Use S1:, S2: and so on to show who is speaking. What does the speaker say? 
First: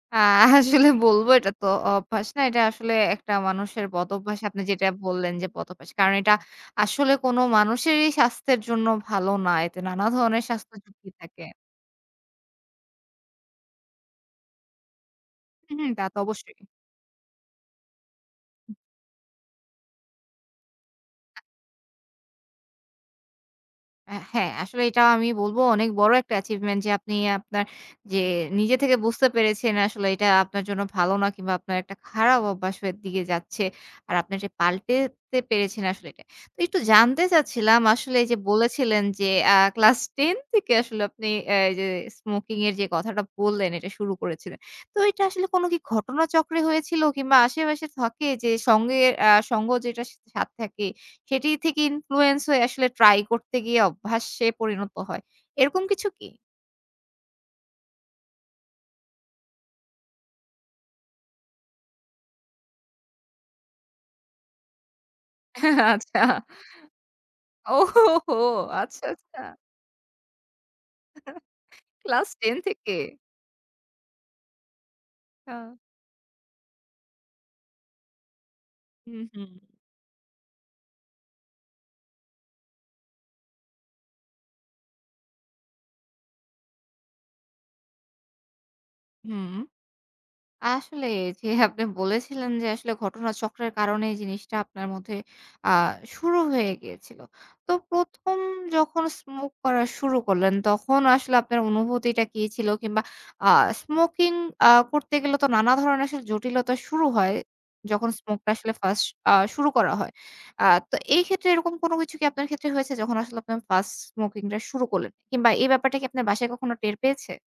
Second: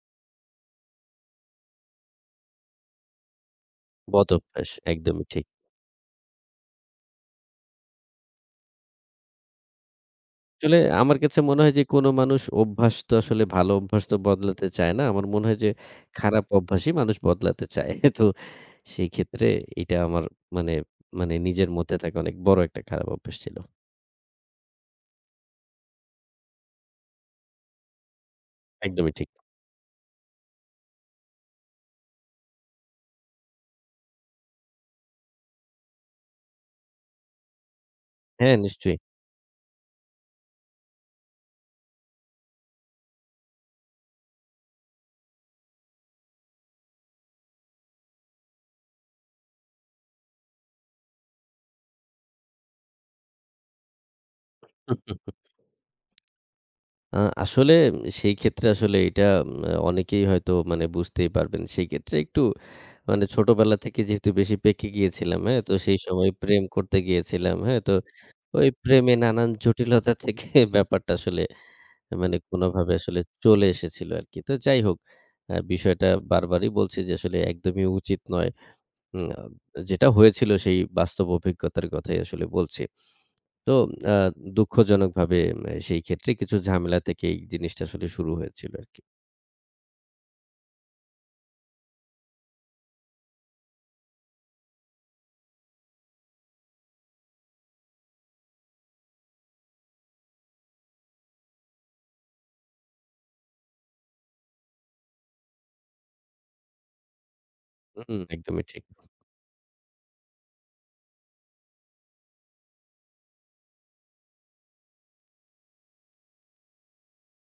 S1: আ আসলে বলবো এটা তো অভ্যাস না। এটা আসলে একটা মানুষের
S2: বদ
S1: বদঅভ্যাস। আপনি
S2: অভ্যাস,
S1: যেটা
S2: একদমই
S1: বললেন
S2: ঠিক।
S1: যে বদঅভ্যাস। কারণ এটা আসলে কোনো মানুষেরই স্বাস্থ্যের জন্য ভালো না। এতে নানা ধরনের স্বাস্থ্য
S2: আসলে
S1: ঝুঁকি
S2: আমার কাছে
S1: থাকে।
S2: মনে হয় যে কোনো মানুষ অভ্যাস তো আসলে ভালো অভ্যাস তো বদলাতে চায় না। আমার মনে হয় যে,
S1: হু, হু তা তো
S2: খারাপ
S1: অবশ্যই।
S2: অভ্যাসই মানুষ বদলাতে চায়। তো সেই ক্ষেত্রে এটা আমার মানে, মানে নিজের মধ্যে থাকে অনেক বড় একটা খারাপ অভ্যাস ছিল।
S1: অ্যা হ্যাঁ আসলে এটাও আমি বলব অনেক বড় একটা achievement যে, আপনি আপনার যে নিজে থেকে
S2: একদমই ঠিক।
S1: বুঝতে পেরেছেন আসলে এটা আপনার জন্য ভালো না কিংবা আপনার একটা খারাপ অভ্যাসের হয়ে দিকে যাচ্ছে। আর আপনি যে এটা পাল্টাতে পেরেছেন আসলে এটা। তো একটু জানতে চাচ্ছিলাম আসলে যে,
S2: হ্যাঁ, নিশ্চয়ই।
S1: বলেছিলেন যে অ্যা ক্লাস 10 থেকে আসলে আপনি আ যে স্মোকিং এর যে কথাটা বললেন এটা শুরু করেছিলেন। তো এটা আসলে কোনো কি ঘটনাচক্রে হয়েছিল, কিংবা আশেপাশে থাকে যে সঙ্গে আ সঙ্গ যেটা সাথে থাকে, সেটি থেকে influence হয়ে আসলে ট্রাই করতে গিয়ে অভ্যাসে পরিণত হয়। এরকম কিছু কি?
S2: আ আসলে সেই ক্ষেত্রে আসলে এটা এন অনেকেই হয়তো মানে বুঝতেই পারবেন। সেক্ষেত্রে একটু মানে ছোটবেলা থেকে যেহেতু বেশি পেকে গিয়েছিলাম, হ্যাঁ? তো
S1: হ্যাঁ,
S2: সেই
S1: আচ্ছা।
S2: সময় প্রেম করতে গিয়েছিলাম।
S1: ও
S2: হ্যাঁ? তো
S1: হো হো!
S2: ওই
S1: আচ্ছা,
S2: প্রেমে
S1: আচ্ছা।
S2: নানান জটিলতা থেকে ব্যাপারটা আসলে
S1: ক্লাস
S2: মানে
S1: 10
S2: কোনোভাবে
S1: থেকে?
S2: আসলে চলে এসেছিল আরকি। তো যাই হোক আ
S1: হা।
S2: বিষয়টা বারবারই বলছি যে আসলে একদমই উচিত নয়।
S1: হু,
S2: উম আ
S1: হু।
S2: যেটা হয়েছিল সেই বাস্তব অভিজ্ঞতার কথাই আসলে বলছি। তো আ দুঃখজনকভাবে এম এ সেই ক্ষেত্রে কিছু ঝামেলা থেকে এই জিনিসটা আসলে শুরু হয়েছিল আরকি।
S1: হুম। আসলে যে আপনি বলেছিলেন যে আসলে ঘটনা চক্রের কারণে জিনিসটা আপনার মধ্যে আ শুরু হয়ে গিয়েছিল। তো ১ম যখন স্মোক করা শুরু করলেন, তখন আসলে আপনার অনুভূতিটা কি ছিল? কিংবা আ স্মোকিং আ করতে গেলে তো নানা ধরনের আসলে জটিলতা শুরু হয়। যখন
S2: হুম,
S1: স্মোকটা
S2: একদমই
S1: আসলে
S2: ঠিক।
S1: 1st আ শুরু করা হয়। আ তো এই ক্ষেত্রে এরকম কোন কিছু কি আপনার ক্ষেত্রে হয়েছে, যখন আসলে আপনার 1st স্মোকিং টা শুরু করলেন? কিংবা এই ব্যাপারটা কি আপনার বাসায় কখনো টের পেয়েছে?